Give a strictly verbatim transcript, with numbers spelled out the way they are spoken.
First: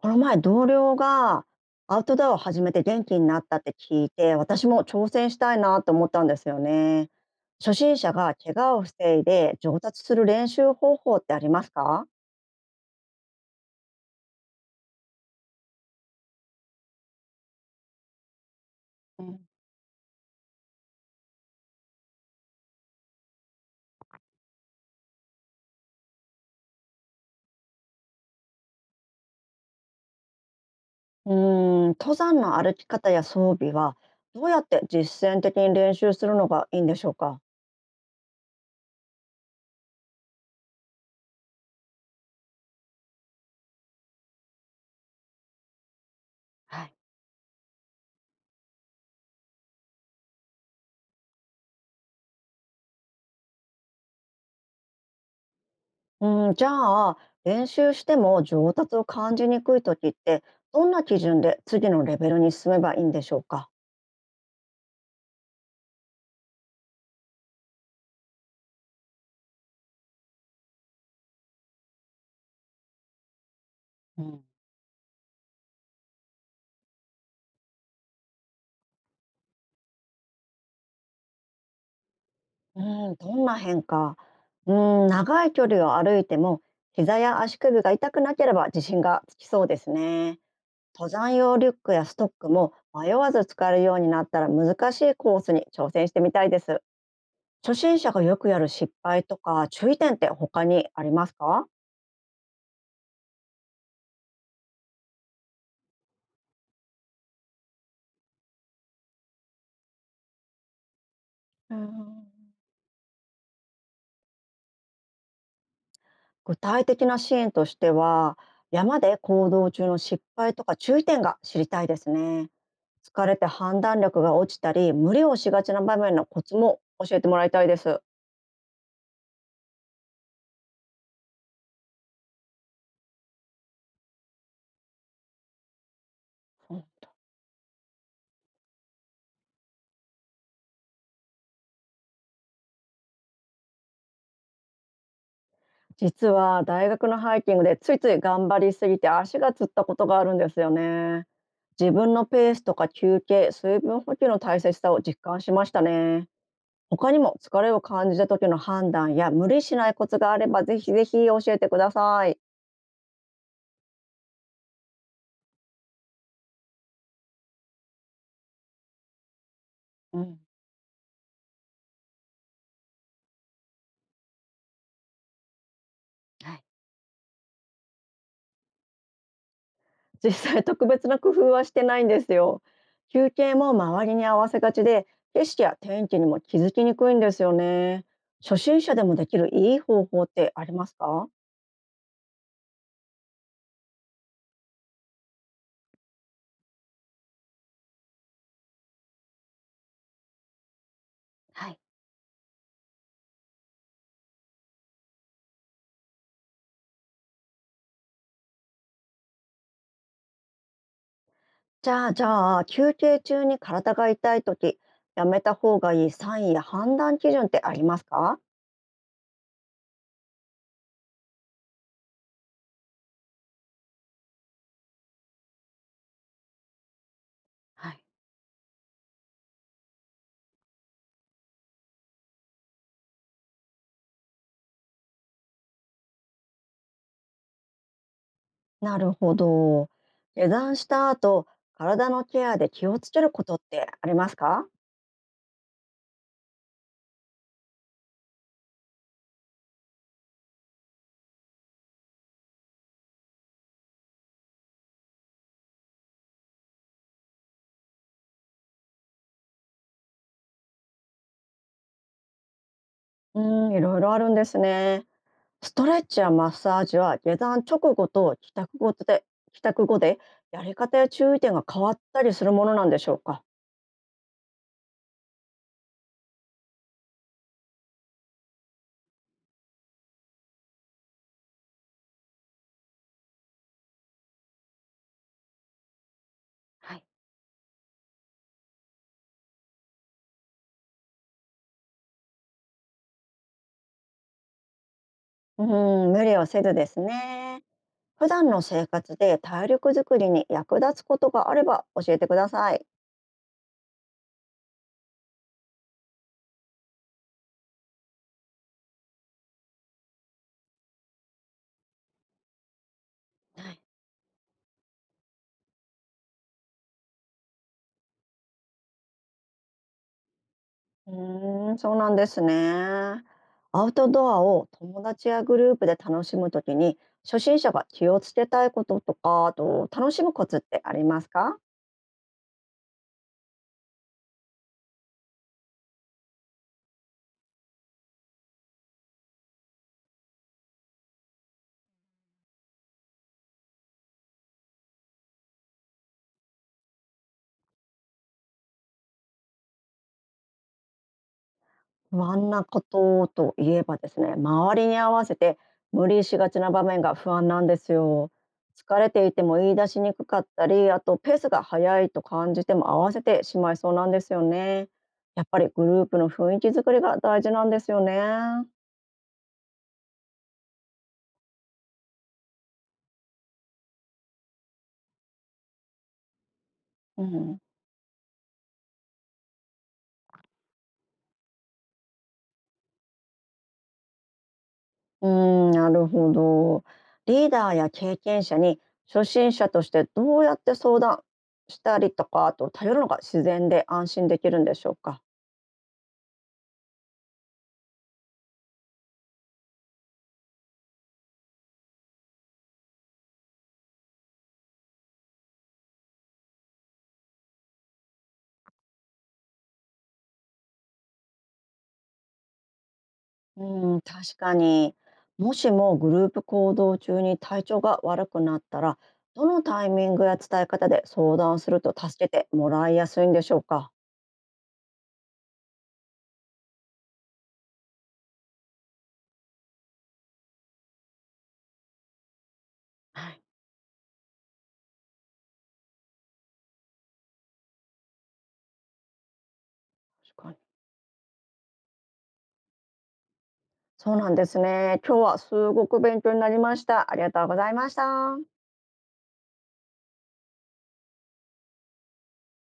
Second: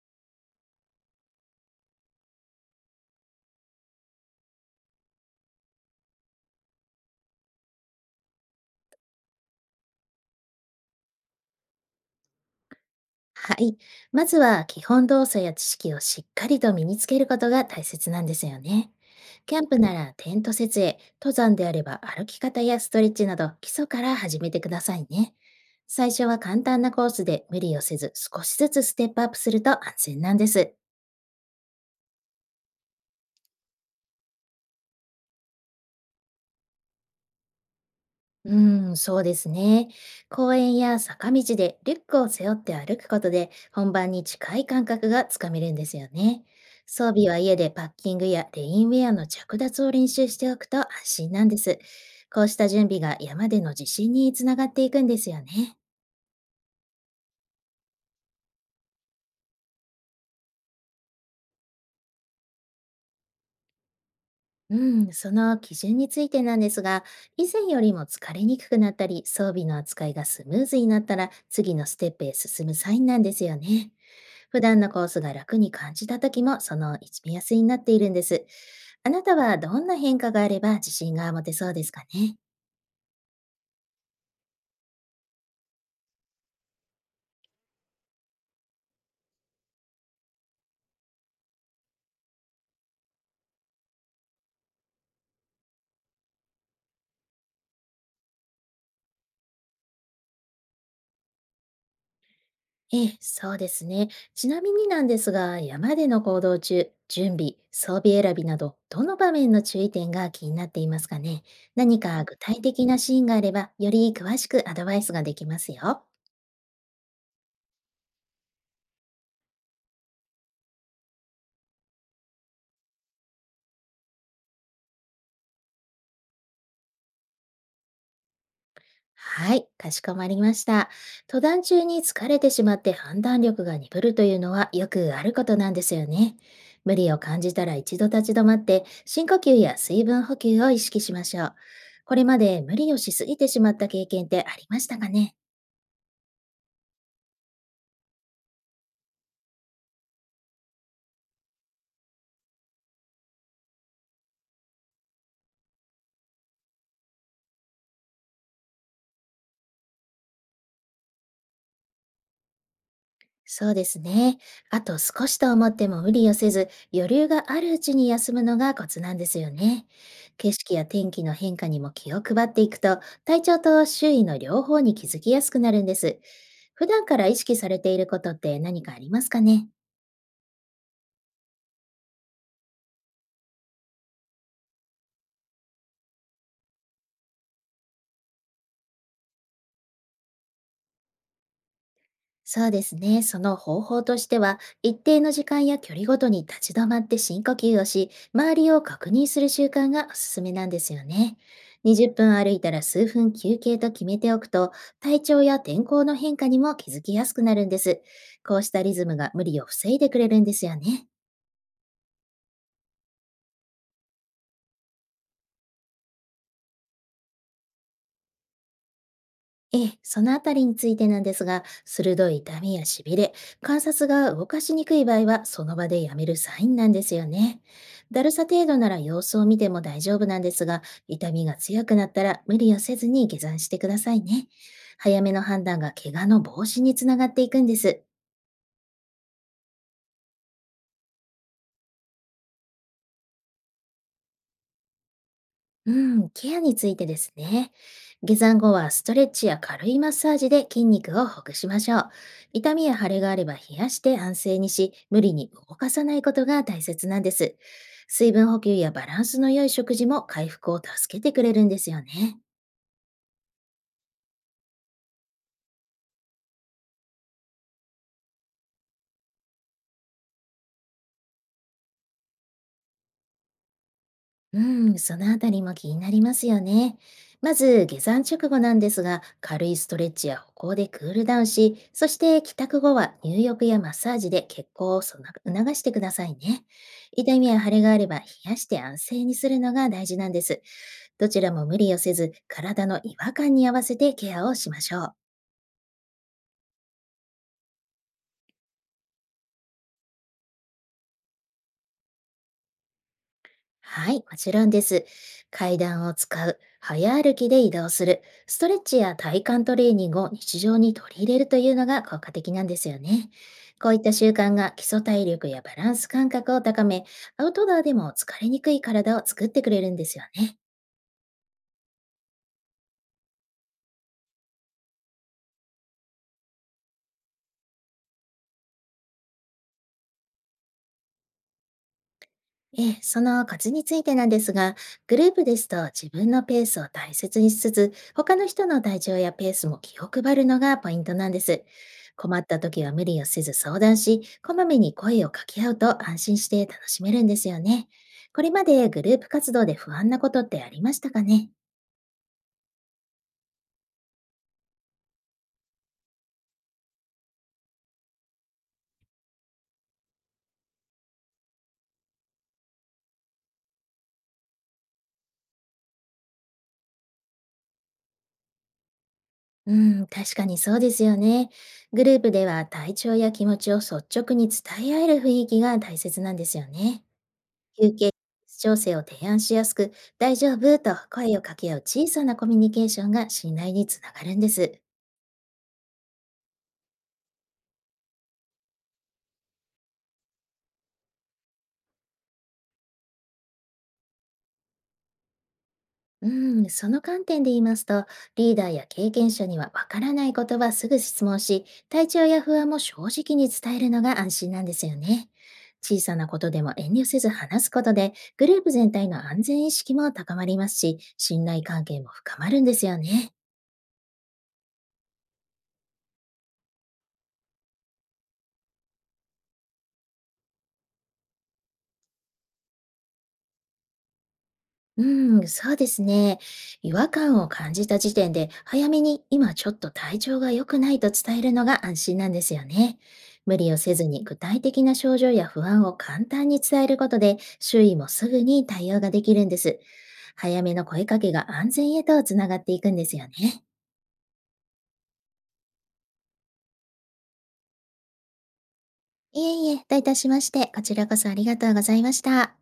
この前同僚がアウトドアを始めて元気になったって聞いて、私も挑戦したいなと思ったんですよね。初心者が怪我を防いで上達する練習方法ってありますか？はい。まずは基本動作や知識をしっかりと身につけることが大切なんですよね。うん、キャンプならテント設営、登山であれば歩き方やストレッチなど基礎から始めてくださいね。最初は簡単なコースで無理をせず、少しずつステップアップすると安全なんです。うーん、登山の歩き方や装備はどうやって実践的に練習するのがいいんでしょうか？うん、そうですね。公園や坂道でリュックを背負って歩くことで本番に近い感覚がつかめるんですよね。はい、装備は家でパッキングやレインウェアの着脱を練習しておくと安心なんです。こうした準備が山での自信につながっていくんですよね。うん、じゃあ練習しても上達を感じにくい時ってどんな基準で次のレベルに進めばいいんでしょうか？うん、その基準についてなんですが、以前よりも疲れにくくなったり、装備の扱いがスムーズになったら、次のステップへ進むサインなんですよね。うん、普段のコースが楽に感じた時も、その一目安になっているんです。あなたはどんな変化があれば自信が持てそうですかね？うん、どんな変化、うん、長い距離を歩いても膝や足首が痛くなければ自信がつきそうですね。登山用リュックやストックも迷わず使えるようになったら難しいコースに挑戦してみたいです。初心者がよくやる失敗とか注意点って他にありますか？ええ、そうですね。ちなみになんですが、山での行動中、準備、装備選びなど、どの場面の注意点が気になっていますかね？う何か具ん、体的なシーンがあれば、より詳しくアドバイスができますよ。具体的なシーンとしては山で行動中の失敗とか注意点が知りたいですね。疲れて判断力が落ちたり無理をしがちな場面のコツも教えてもらいたいです。はい、かしこまりました。登壇中に疲れてしまって判断力が鈍るというのはよくあることなんですよね。うん、無理を感じたら一度立ち止まって、深呼吸や水分補給を意識しましょう。これまで無理をしすぎてしまった経験ってありましたかね？実は大学のハイキングでついつい頑張りすぎて足がつったことがあるんですよね。自分のペースとか休憩、水分補給の大切さを実感しましたね。他にも疲れを感じた時の判断や無理しないコツがあればぜひぜひ教えてください。そうですね。あと少しと思っても無理をせず、余裕があるうちに休むのがコツなんですよね。うん。景色や天気の変化にも気を配っていくと、体調と周囲の両方に気づきやすくなるんです。はい。普段から意識されていることって何かありますかね？実際特別な工夫はしてないんですよ。休憩も周りに合わせがちで、景色や天気にも気づきにくいんですよね。初心者でもできるいい方法ってありますか？そうですね。その方法としては、一定の時間や距離ごとに立ち止まって深呼吸をし、周りを確認する習慣がおすすめなんですよね。はい、にじゅっぷん歩いたら数分休憩と決めておくと、体調や天候の変化にも気づきやすくなるんです。こうしたリズムが無理を防いでくれるんですよね。じゃあ、じゃあ、休憩中に体が痛いとき、やめた方がいいサインや判断基準ってありますか？ええ、そのあたりについてなんですが、鋭い痛みやしびれ、観察が動かしにくい場合は、その場でやめるサインなんですよね。はい、だるさ程度なら様子を見ても大丈夫なんですが、痛みが強くなったら無理をせずに下山してくださいね。早めの判断が怪我の防止につながっていくんです。なるほど。下山した後、体のケアで気をつけることってありますか？うん、ケアについてですね。下山後はストレッチや軽いマッサージで筋肉をほぐしましょう。痛みや腫れがあれば冷やして安静にし、無理に動かさないことが大切なんです。水分補給やバランスの良い食事も回復を助けてくれるんですよね。うーん、いろいろあるんですね。ストレッチやマッサージは下山直後と帰宅後で帰宅後でやり方や注意点が変わったりするものなんでしょうか？うん、そのあたりも気になりますよね。まず、下山直後なんですが、軽いストレッチや歩行でクールダウンし、そして帰宅後は入浴やマッサージで血行をそな促してくださいね。はい、痛みや腫れがあれば冷やして安静にするのが大事なんです。どちらも無理をせず、体の違和感に合わせてケアをしましょう。うーん無理をせずですね。普段の生活で体力づくりに役立つことがあれば教えてください。はい、もちろんです。階段を使う、早歩きで移動する、ストレッチや体幹トレーニングを日常に取り入れるというのが効果的なんですよね。はい、こういった習慣が基礎体力やバランス感覚を高め、アウトドアでも疲れにくい体を作ってくれるんですよね。うーん、そうなんですね。アウトドアを友達やグループで楽しむときに、初心者が気をつけたいこととか、あと楽しむコツってありますか？ええ、そのコツについてなんですが、グループですと自分のペースを大切にしつつ、他の人の体調やペースも気を配るのがポイントなんです。困った時は無理をせず相談し、こまめに声を掛け合うと安心して楽しめるんですよね。これまでグループ活動で不安なことってありましたかね？不安なことといえばですね、周りに合わせて無理しがちな場面が不安なんですよ。疲れていても言い出しにくかったり、あとペースが速いと感じても合わせてしまいそうなんですよね。やっぱりグループの雰囲気作りが大事なんですよね。うん、確かにそうですよね。グループでは体調や気持ちを率直に伝え合える雰囲気が大切なんですよね。うん、休憩調整を提案しやすく、大丈夫と声を掛け合う小さなコミュニケーションが信頼につながるんです。うーん、なるほど。リーダーや経験者に初心者としてどうやって相談したりとか、あと頼るのが自然で安心できるんでしょうか。うん、その観点で言いますと、リーダーや経験者にはわからないことはすぐ質問し、体調や不安も正直に伝えるのが安心なんですよね。小さなことでも遠慮せず話すことで、グループ全体の安全意識も高まりますし、信頼関係も深まるんですよね。うん、確かに。もしもグループ行動中に体調が悪くなったら、どのタイミングや伝え方で相談すると助けてもらいやすいんでしょうか。うん、そうですね。違和感を感じた時点で、早めに今ちょっと体調が良くないと伝えるのが安心なんですよね。はい、無理をせずに具体的な症状や不安を簡単に伝えることで、周囲もすぐに対応ができるんです。確かに。早めの声かけが安全へとつながっていくんですよね。そうなんですね。今日はすごく勉強になりました。ありがとうございました。いえいえ、どういたしまして、こちらこそありがとうございました。